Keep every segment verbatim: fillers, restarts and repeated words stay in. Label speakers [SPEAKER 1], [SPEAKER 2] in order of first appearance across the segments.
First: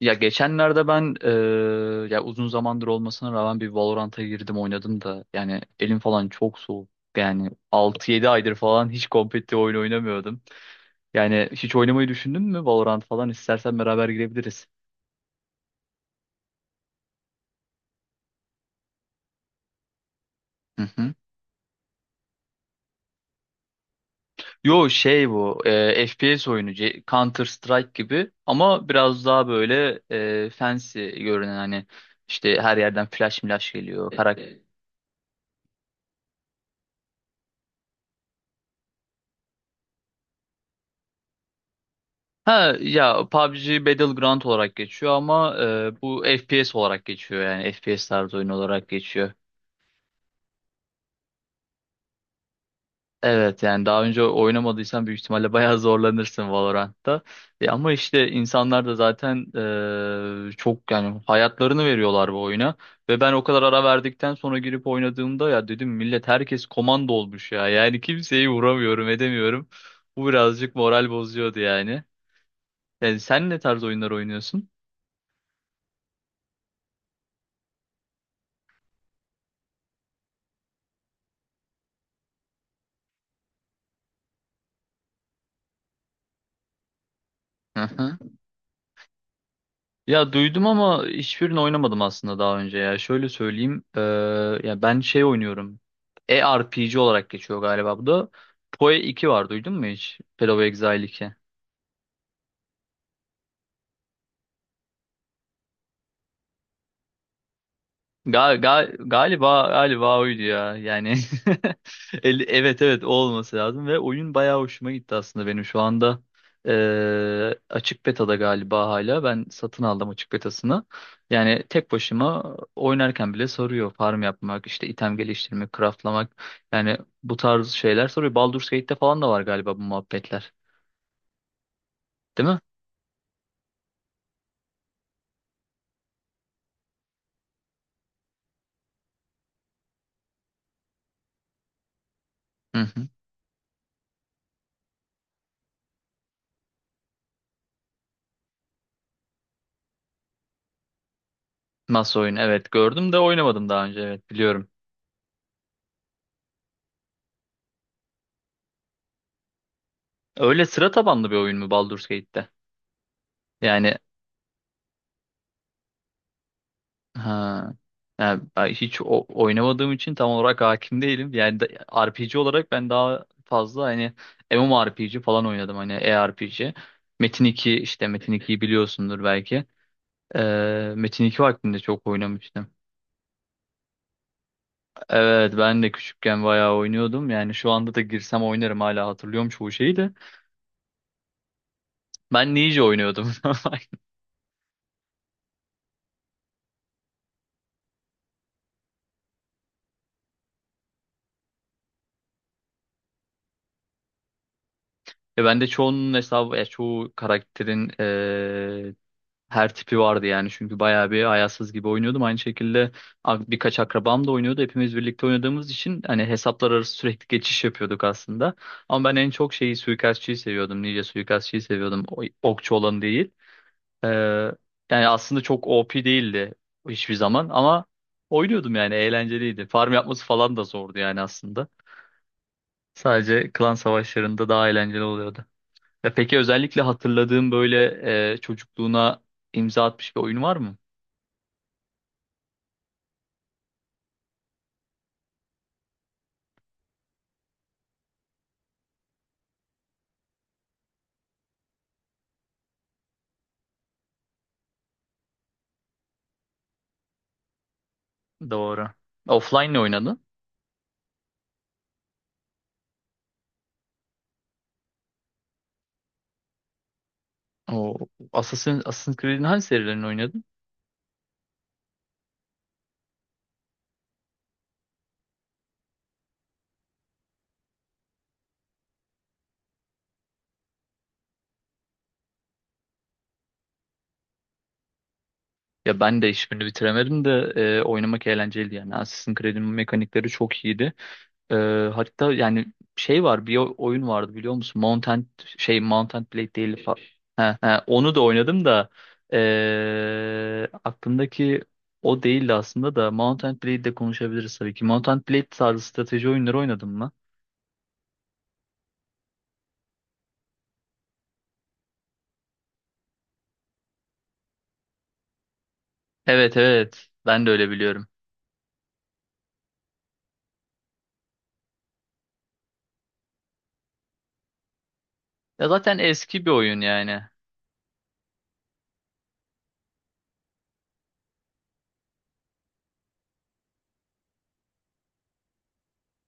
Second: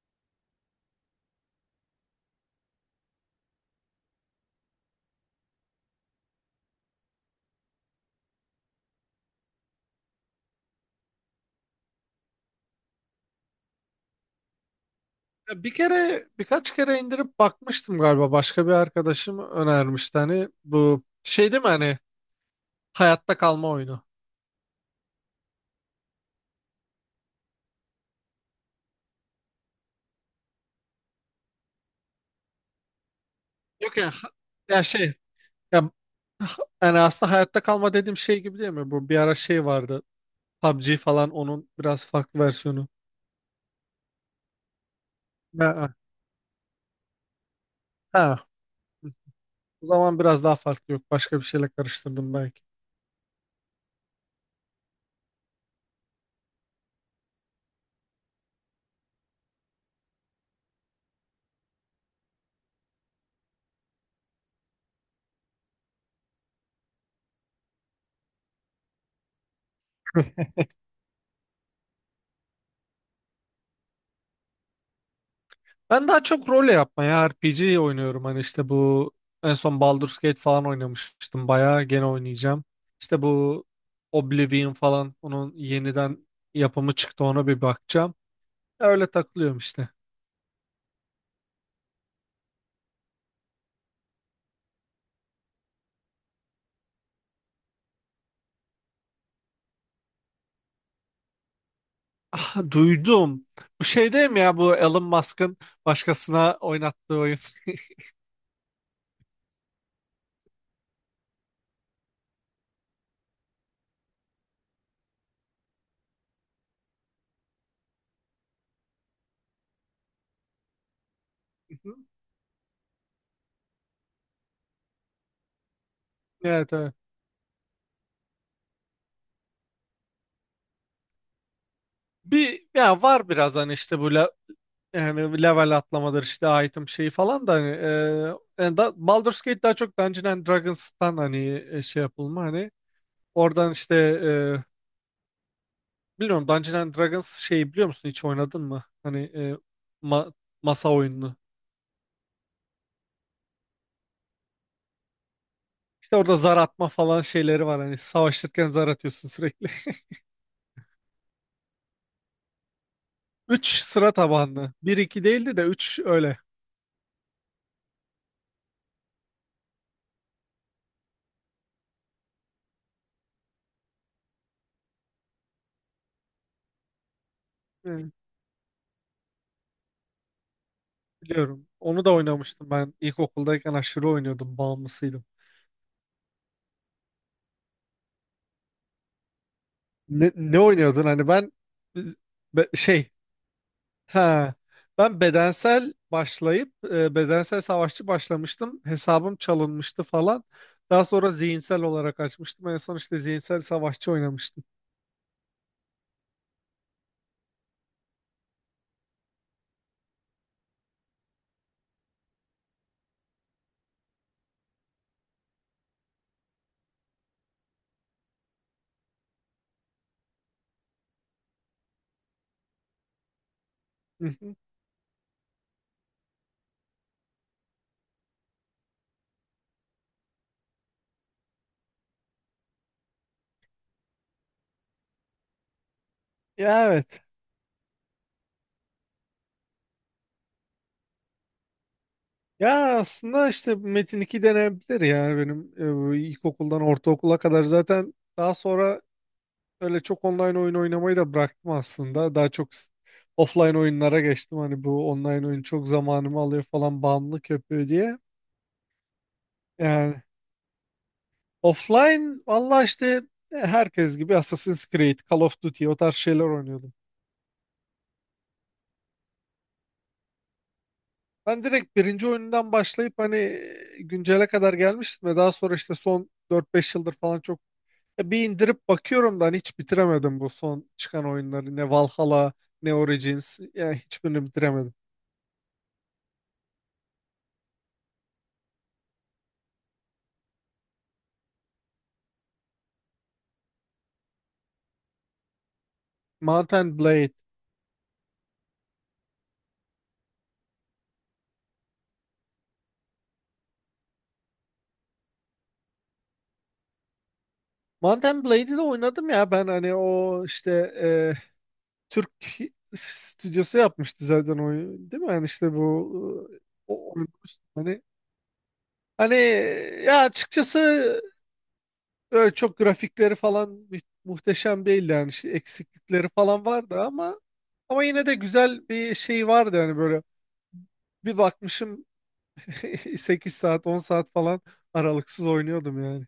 [SPEAKER 1] Ya geçenlerde ben eee, ya uzun zamandır olmasına rağmen bir Valorant'a girdim oynadım da yani elim falan çok soğuk. Yani altı yedi aydır falan hiç kompetitif oyun oynamıyordum. Yani hiç oynamayı düşündün mü Valorant falan istersen beraber girebiliriz.
[SPEAKER 2] Ya bir kere birkaç kere indirip bakmıştım galiba. Başka bir arkadaşım önermişti, hani
[SPEAKER 1] Hı
[SPEAKER 2] bu
[SPEAKER 1] hı.
[SPEAKER 2] şey değil mi, hani hayatta kalma oyunu.
[SPEAKER 1] Yo şey bu eee, F P S oyunu C- Counter Strike gibi ama biraz daha böyle eee fancy görünen hani işte her yerden flash milash
[SPEAKER 2] Yok ya
[SPEAKER 1] geliyor.
[SPEAKER 2] ha- ya şey ya yani aslında hayatta kalma dediğim şey gibi değil mi? Bu bir ara şey vardı. P U B G falan onun biraz farklı
[SPEAKER 1] Ha
[SPEAKER 2] versiyonu.
[SPEAKER 1] ya P U B G Battleground olarak geçiyor ama
[SPEAKER 2] Ha,
[SPEAKER 1] e, bu F P S olarak geçiyor yani F P S tarzı
[SPEAKER 2] ha.
[SPEAKER 1] oyun olarak geçiyor.
[SPEAKER 2] O zaman biraz daha farklı, yok. Başka bir şeyle karıştırdım belki.
[SPEAKER 1] Evet yani daha önce oynamadıysan büyük ihtimalle bayağı zorlanırsın Valorant'ta. E, ama işte insanlar da zaten e, çok yani hayatlarını veriyorlar bu oyuna. Ve ben o kadar ara verdikten sonra girip oynadığımda ya dedim millet herkes komando olmuş ya. Yani kimseyi vuramıyorum edemiyorum. Bu birazcık moral bozuyordu yani. Yani sen ne tarz oyunlar oynuyorsun?
[SPEAKER 2] Ben daha çok role yapmaya R P G oynuyorum. Hani işte bu en son Baldur's Gate falan oynamıştım. Bayağı gene oynayacağım. İşte bu Oblivion falan, onun yeniden yapımı çıktı, ona bir bakacağım. Öyle takılıyorum işte.
[SPEAKER 1] Ya duydum ama hiçbirini oynamadım aslında daha önce ya. Şöyle söyleyeyim. Eee, ya ben şey oynuyorum. E-R P G R P G olarak geçiyor galiba bu da. PoE iki var duydun mu hiç? Path of Exile iki.
[SPEAKER 2] Ah, duydum. Bu şey değil mi, ya bu Elon Musk'ın başkasına oynattığı oyun?
[SPEAKER 1] Gal, gal, galiba galiba oydu ya. Yani El- evet evet o olması lazım ve oyun bayağı hoşuma gitti aslında benim şu anda eee, açık betada galiba hala ben satın aldım açık betasını. Yani tek başıma oynarken bile soruyor farm yapmak, işte item geliştirmek, craftlamak.
[SPEAKER 2] Evet, evet.
[SPEAKER 1] Yani bu tarz şeyler soruyor. Baldur's Gate'te falan da var galiba bu muhabbetler. Değil mi?
[SPEAKER 2] Bir ya var biraz hani işte böyle. Yani level atlamadır, işte item şeyi falan da, hani e, yani da, Baldur's Gate daha çok Dungeons and Dragons'tan hani e, şey yapılma, hani
[SPEAKER 1] Hı hı.
[SPEAKER 2] oradan işte e, bilmiyorum, Dungeons and Dragons şeyi biliyor musun, hiç oynadın mı? Hani e, ma- masa oyununu.
[SPEAKER 1] Masa oyunu evet gördüm de oynamadım daha önce evet biliyorum.
[SPEAKER 2] İşte orada zar atma falan şeyleri var, hani savaşırken zar atıyorsun sürekli.
[SPEAKER 1] Öyle sıra tabanlı bir oyun mu Baldur's Gate'te?
[SPEAKER 2] Üç,
[SPEAKER 1] Yani.
[SPEAKER 2] sıra tabanlı. Bir, iki değildi de, üç öyle.
[SPEAKER 1] Ha. Yani ben hiç o- oynamadığım için tam olarak hakim değilim. Yani da- R P G olarak ben daha fazla hani MMORPG falan oynadım hani E R P G. Metin iki işte
[SPEAKER 2] Yani
[SPEAKER 1] Metin ikiyi biliyorsundur belki. Ee, Metin iki
[SPEAKER 2] biliyorum.
[SPEAKER 1] vaktinde
[SPEAKER 2] Onu
[SPEAKER 1] çok
[SPEAKER 2] da
[SPEAKER 1] oynamıştım.
[SPEAKER 2] oynamıştım ben, ilkokuldayken aşırı oynuyordum, bağımlısıydım.
[SPEAKER 1] Evet ben de küçükken bayağı oynuyordum. Yani şu anda da girsem oynarım hala hatırlıyorum çoğu şeyi de.
[SPEAKER 2] Ne, ne oynuyordun hani? Ben
[SPEAKER 1] Ben
[SPEAKER 2] Be-
[SPEAKER 1] Ninja
[SPEAKER 2] şey
[SPEAKER 1] oynuyordum.
[SPEAKER 2] Ha, Ben bedensel başlayıp e, bedensel savaşçı başlamıştım. Hesabım çalınmıştı falan. Daha sonra zihinsel olarak açmıştım. En son işte zihinsel savaşçı oynamıştım.
[SPEAKER 1] E ben de çoğunun hesabı, ya çoğu karakterin ee, her tipi vardı yani çünkü bayağı bir ayarsız gibi oynuyordum. Aynı şekilde ak- birkaç akrabam da oynuyordu. Hepimiz birlikte oynadığımız için hani hesaplar arası sürekli geçiş yapıyorduk aslında. Ama ben en çok şeyi suikastçıyı seviyordum. Ninja suikastçıyı seviyordum. O- Okçu olan değil. Ee,
[SPEAKER 2] Hı hı.
[SPEAKER 1] yani aslında çok O P değildi hiçbir zaman ama oynuyordum yani eğlenceliydi. Farm yapması falan da zordu yani aslında. Sadece klan savaşlarında daha eğlenceli oluyordu. Ya peki özellikle
[SPEAKER 2] Ya, evet.
[SPEAKER 1] hatırladığım böyle e, çocukluğuna imza atmış bir oyun var mı?
[SPEAKER 2] Ya aslında işte Metin iki denebilir yani, benim e, ilkokuldan ortaokula kadar. Zaten daha sonra öyle çok online oyun oynamayı da bıraktım aslında. Daha çok s- offline oyunlara geçtim. Hani bu online oyun çok zamanımı alıyor falan, bağımlılık yapıyor diye.
[SPEAKER 1] Doğru. Offline ne
[SPEAKER 2] Yani
[SPEAKER 1] oynadın?
[SPEAKER 2] offline, valla işte e, herkes gibi Assassin's Creed, Call of Duty, o tarz şeyler oynuyordum.
[SPEAKER 1] O Assassin, Assassin's Creed'in hangi serilerini oynadın?
[SPEAKER 2] Ben direkt birinci oyundan başlayıp hani güncele kadar gelmiştim ve daha sonra işte son dört beş yıldır falan çok e, bir indirip bakıyorum da hani hiç bitiremedim bu son çıkan oyunları. Ne Valhalla, ne Origins, yani hiçbirini bitiremedim.
[SPEAKER 1] Ya ben de hiçbirini bitiremedim de e, oynamak eğlenceliydi yani. Assassin's Creed'in mekanikleri çok iyiydi. E, hatta yani şey var bir o- oyun vardı biliyor musun? Mount and, şey Mount and Blade
[SPEAKER 2] Mount
[SPEAKER 1] değil. fa-
[SPEAKER 2] and Blade.
[SPEAKER 1] He, he, onu da oynadım da e, aklımdaki o değildi aslında da Mount and Blade'de konuşabiliriz tabii ki. Mount and Blade tarzı strateji oyunları oynadın mı?
[SPEAKER 2] Mount and Blade'i de oynadım ya. Ben hani o işte e, Türk stüdyosu yapmıştı zaten oyunu, değil mi? Yani işte bu
[SPEAKER 1] Evet
[SPEAKER 2] e,
[SPEAKER 1] evet
[SPEAKER 2] o-
[SPEAKER 1] ben de öyle
[SPEAKER 2] oynamıştım.
[SPEAKER 1] biliyorum.
[SPEAKER 2] Hani, ya açıkçası öyle çok grafikleri falan mü- muhteşem değildi yani, şey-
[SPEAKER 1] Ya zaten
[SPEAKER 2] eksiklikleri
[SPEAKER 1] eski bir
[SPEAKER 2] falan
[SPEAKER 1] oyun
[SPEAKER 2] vardı
[SPEAKER 1] yani.
[SPEAKER 2] ama ama yine de güzel bir şey vardı yani, böyle bir bakmışım sekiz saat, on saat falan aralıksız oynuyordum yani.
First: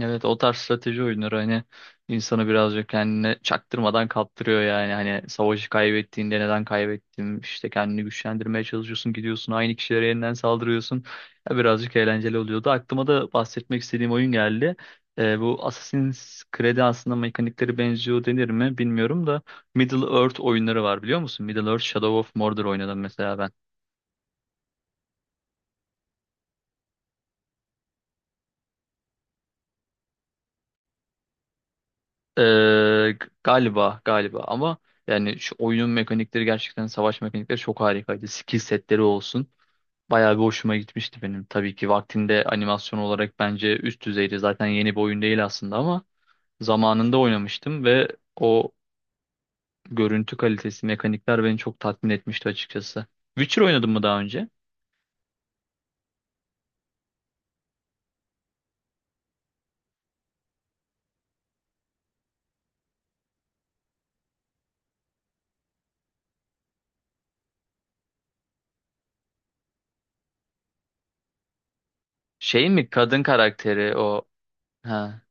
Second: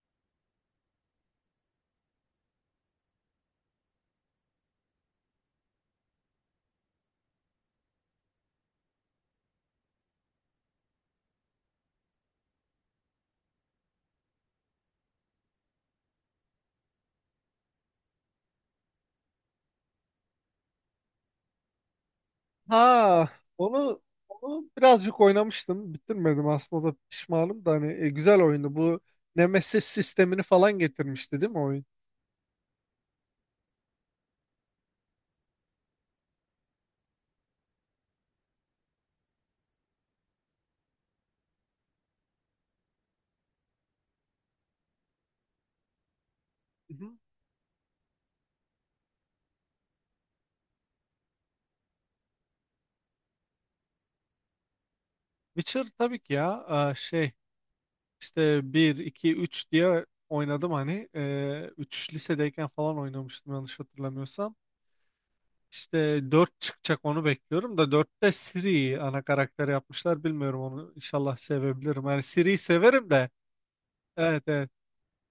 [SPEAKER 1] Evet o tarz strateji oyunları hani insanı birazcık kendine çaktırmadan kaptırıyor yani. Hani savaşı kaybettiğinde neden kaybettim işte kendini güçlendirmeye çalışıyorsun gidiyorsun aynı kişilere yeniden saldırıyorsun. Ya birazcık eğlenceli oluyordu. Aklıma da bahsetmek istediğim oyun geldi. Ee, bu Assassin's Creed'e aslında mekanikleri benziyor denir mi bilmiyorum da Middle Earth oyunları var biliyor musun? Middle Earth Shadow of Mordor oynadım
[SPEAKER 2] Ha,
[SPEAKER 1] mesela ben.
[SPEAKER 2] onu onu birazcık oynamıştım, bitirmedim aslında, o da pişmanım da, hani e, güzel oyundu bu. Nemesis sistemini falan getirmişti değil mi oyun?
[SPEAKER 1] Ee, galiba galiba ama yani şu oyunun mekanikleri gerçekten savaş mekanikleri çok harikaydı. Skill setleri olsun. Bayağı bir hoşuma gitmişti benim. Tabii ki vaktinde animasyon olarak bence üst düzeydi. Zaten yeni bir oyun değil aslında ama
[SPEAKER 2] Hı hı.
[SPEAKER 1] zamanında oynamıştım ve o görüntü kalitesi, mekanikler beni çok tatmin etmişti açıkçası. Witcher oynadım mı daha önce?
[SPEAKER 2] Witcher tabii ki ya, e, şey İşte bir, iki, üç diye oynadım hani. Ee, üç, lisedeyken falan oynamıştım yanlış hatırlamıyorsam. İşte dört çıkacak, onu bekliyorum da, dörtte Siri ana karakter yapmışlar. Bilmiyorum, onu inşallah sevebilirim. Yani Siri'yi
[SPEAKER 1] Şey mi
[SPEAKER 2] severim
[SPEAKER 1] kadın
[SPEAKER 2] de.
[SPEAKER 1] karakteri o?
[SPEAKER 2] Evet, evet.
[SPEAKER 1] Ha.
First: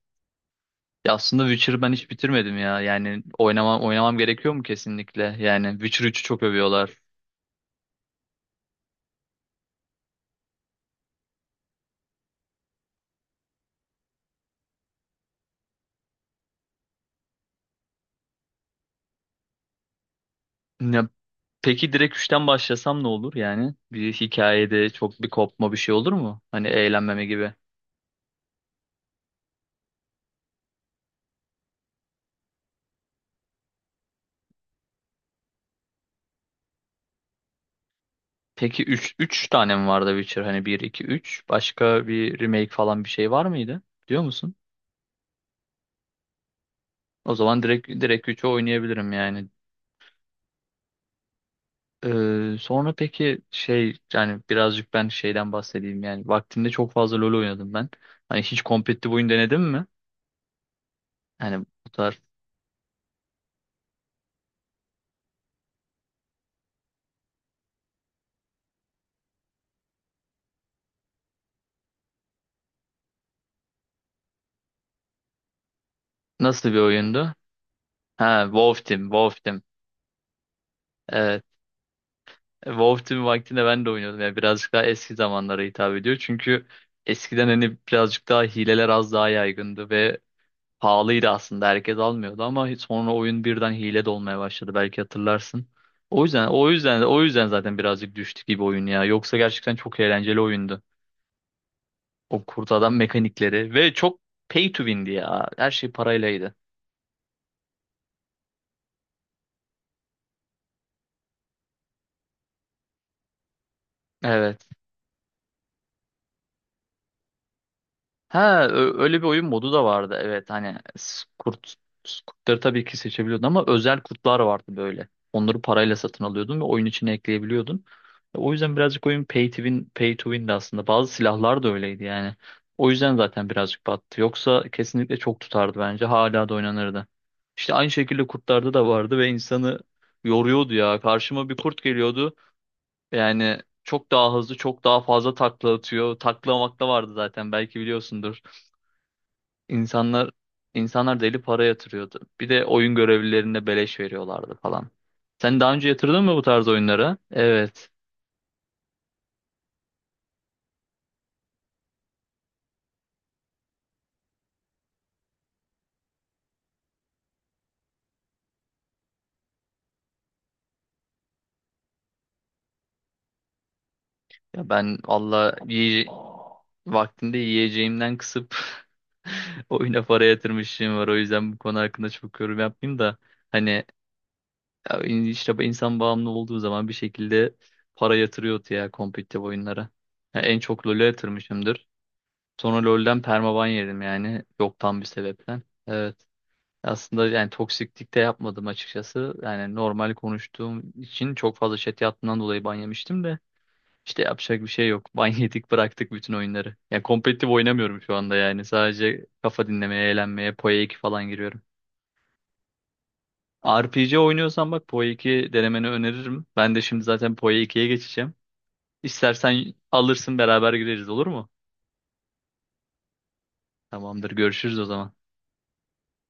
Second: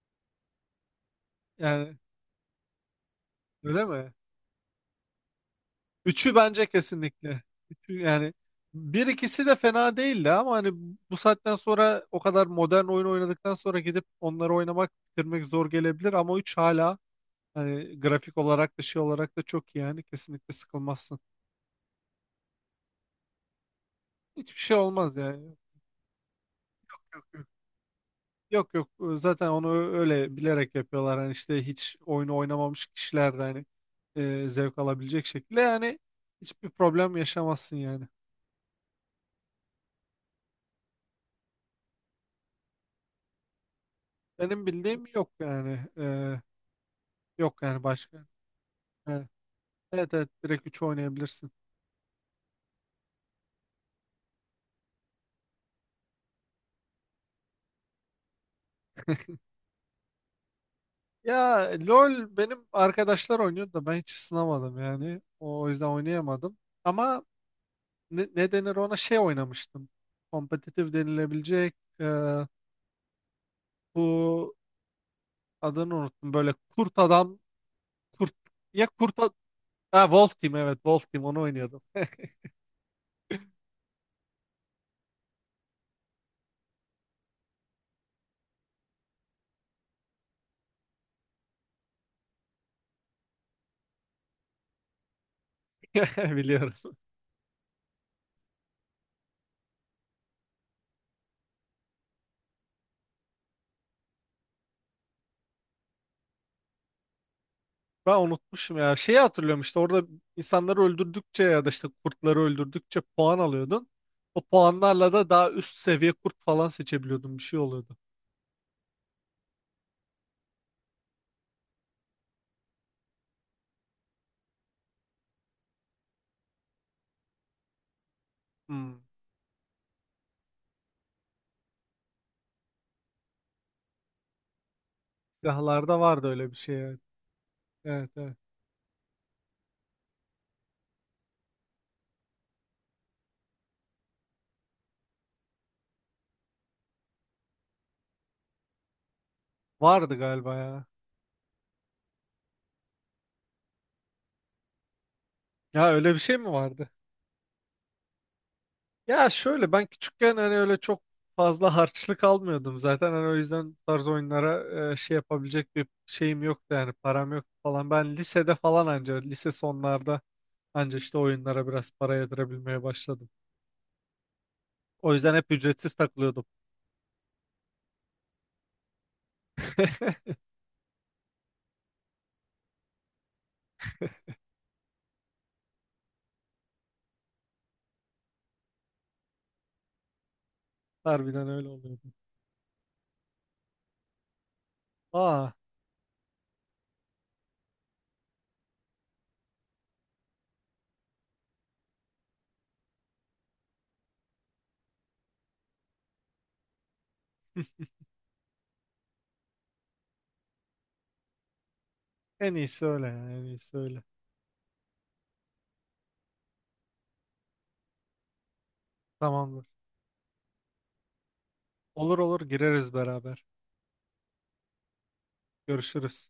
[SPEAKER 1] Ya aslında Witcher'ı ben
[SPEAKER 2] Yani
[SPEAKER 1] hiç bitirmedim ya. Yani oynamam
[SPEAKER 2] öyle mi?
[SPEAKER 1] oynamam gerekiyor mu kesinlikle? Yani Witcher üçü
[SPEAKER 2] Üçü
[SPEAKER 1] çok
[SPEAKER 2] bence
[SPEAKER 1] övüyorlar.
[SPEAKER 2] kesinlikle. üçü yani, bir ikisi de fena değildi ama hani bu saatten sonra, o kadar modern oyun oynadıktan sonra gidip onları oynamak, bitirmek zor gelebilir, ama üç hala, hani grafik olarak da şey olarak da çok iyi yani, kesinlikle
[SPEAKER 1] Ya,
[SPEAKER 2] sıkılmazsın.
[SPEAKER 1] peki direkt üçten başlasam ne olur yani? Bir
[SPEAKER 2] Hiçbir şey
[SPEAKER 1] hikayede
[SPEAKER 2] olmaz
[SPEAKER 1] çok bir
[SPEAKER 2] yani.
[SPEAKER 1] kopma bir şey olur mu? Hani
[SPEAKER 2] Yok,
[SPEAKER 1] eğlenmeme
[SPEAKER 2] yok.
[SPEAKER 1] gibi.
[SPEAKER 2] Yok, yok. Zaten onu ö- öyle bilerek yapıyorlar. Hani işte hiç oyunu oynamamış kişiler de hani e, zevk alabilecek şekilde, yani hiçbir problem yaşamazsın yani.
[SPEAKER 1] Peki üç üç tane mi vardı Witcher? Hani bir iki üç başka bir remake falan bir şey var mıydı? Diyor musun?
[SPEAKER 2] Benim bildiğim yok yani. E,
[SPEAKER 1] O
[SPEAKER 2] yok
[SPEAKER 1] zaman
[SPEAKER 2] yani
[SPEAKER 1] direkt
[SPEAKER 2] başka.
[SPEAKER 1] direkt üçü oynayabilirim
[SPEAKER 2] Evet,
[SPEAKER 1] yani.
[SPEAKER 2] evet, evet, direkt üç oynayabilirsin.
[SPEAKER 1] Ee, sonra peki şey yani birazcık ben şeyden bahsedeyim yani vaktinde çok fazla LoL oynadım ben. Hani hiç kompetitif oyun denedin mi? Yani
[SPEAKER 2] Ya
[SPEAKER 1] bu tarz
[SPEAKER 2] LOL, benim arkadaşlar oynuyordu da ben hiç ısınamadım yani. O, o yüzden oynayamadım. Ama ne, ne denir ona, şey oynamıştım. Kompetitif denilebilecek, e, bu, adını unuttum. Böyle
[SPEAKER 1] nasıl bir
[SPEAKER 2] kurt
[SPEAKER 1] oyundu?
[SPEAKER 2] adam, kurt
[SPEAKER 1] Ha, Wolf
[SPEAKER 2] ya
[SPEAKER 1] Team,
[SPEAKER 2] kurt ad-
[SPEAKER 1] Wolf Team.
[SPEAKER 2] ha, Wolf Team, evet Wolf Team,
[SPEAKER 1] Ee,
[SPEAKER 2] onu oynuyordum.
[SPEAKER 1] WoW Team vaktinde ben de oynuyordum. Yani birazcık daha eski zamanlara hitap ediyor. Çünkü eskiden hani birazcık daha hileler az daha yaygındı ve pahalıydı aslında. Herkes almıyordu ama hiç sonra oyun birden hile de olmaya başladı. Belki hatırlarsın. O yüzden o
[SPEAKER 2] Biliyorum.
[SPEAKER 1] yüzden o yüzden zaten birazcık düştü gibi oyun ya. Yoksa gerçekten çok eğlenceli oyundu. O kurt adam mekanikleri ve çok pay to win'di ya. Her şey paraylaydı.
[SPEAKER 2] Ben unutmuşum ya. Şeyi hatırlıyorum, işte orada insanları öldürdükçe ya da işte kurtları öldürdükçe puan alıyordun. O
[SPEAKER 1] Evet.
[SPEAKER 2] puanlarla da daha üst seviye kurt falan seçebiliyordun. Bir şey oluyordu.
[SPEAKER 1] Ha, ö- öyle bir oyun modu da vardı. Evet hani s- kurt s- kurtları tabii ki seçebiliyordun ama özel kurtlar vardı böyle. Onları parayla satın alıyordun ve oyun içine ekleyebiliyordun. E, O yüzden
[SPEAKER 2] Hmm.
[SPEAKER 1] birazcık oyun pay to win, pay to win'di aslında. Bazı silahlar da öyleydi yani. O yüzden zaten birazcık battı. Yoksa kesinlikle çok tutardı
[SPEAKER 2] Silahlarda
[SPEAKER 1] bence.
[SPEAKER 2] vardı
[SPEAKER 1] Hala
[SPEAKER 2] öyle
[SPEAKER 1] da
[SPEAKER 2] bir şey yani.
[SPEAKER 1] oynanırdı. İşte aynı
[SPEAKER 2] Evet,
[SPEAKER 1] şekilde
[SPEAKER 2] evet.
[SPEAKER 1] kurtlarda da vardı ve insanı yoruyordu ya. Karşıma bir kurt geliyordu. Yani çok daha hızlı, çok daha fazla takla atıyor. Takla makla vardı zaten belki biliyorsundur.
[SPEAKER 2] Vardı
[SPEAKER 1] İnsanlar
[SPEAKER 2] galiba ya.
[SPEAKER 1] insanlar deli para yatırıyordu. Bir de oyun görevlilerine beleş veriyorlardı falan. Sen daha önce
[SPEAKER 2] Ya öyle bir
[SPEAKER 1] yatırdın mı
[SPEAKER 2] şey
[SPEAKER 1] bu
[SPEAKER 2] mi
[SPEAKER 1] tarz
[SPEAKER 2] vardı?
[SPEAKER 1] oyunlara? Evet.
[SPEAKER 2] Ya şöyle, ben küçükken hani öyle çok fazla harçlık almıyordum zaten. Hani o yüzden bu tarz oyunlara e, şey yapabilecek bir şeyim yoktu yani, param yoktu falan. Ben lisede falan, anca lise sonlarda anca işte oyunlara biraz para yedirebilmeye başladım.
[SPEAKER 1] Ya ben
[SPEAKER 2] O yüzden hep
[SPEAKER 1] valla
[SPEAKER 2] ücretsiz
[SPEAKER 1] yiye-
[SPEAKER 2] takılıyordum.
[SPEAKER 1] vaktinde yiyeceğimden kısıp oyuna para yatırmışım var. O yüzden bu konu hakkında çok yorum yapmayayım da hani ya in- işte insan bağımlı olduğu zaman bir şekilde para yatırıyordu ya kompetitif oyunlara. Ya en çok LoL'e
[SPEAKER 2] Harbiden öyle
[SPEAKER 1] yatırmışımdır.
[SPEAKER 2] oluyordu.
[SPEAKER 1] Sonra LoL'den permaban yedim yani yoktan bir
[SPEAKER 2] Aa,
[SPEAKER 1] sebepten. Evet. Aslında yani toksiklik de yapmadım açıkçası. Yani normal konuştuğum için çok fazla chat yaptığından dolayı ban yemiştim de. İşte yapacak bir şey yok. Ban yedik bıraktık bütün oyunları. Yani kompetitif oynamıyorum şu anda yani. Sadece kafa dinlemeye, eğlenmeye, PoE iki falan giriyorum.
[SPEAKER 2] en iyisi öyle yani, en iyisi öyle.
[SPEAKER 1] R P G oynuyorsan bak PoE iki denemeni öneririm. Ben de şimdi zaten PoE ikiye geçeceğim.
[SPEAKER 2] Tamamdır.
[SPEAKER 1] İstersen alırsın beraber gireriz olur mu?
[SPEAKER 2] Olur, olur, gireriz beraber.
[SPEAKER 1] Tamamdır görüşürüz o zaman.
[SPEAKER 2] Görüşürüz.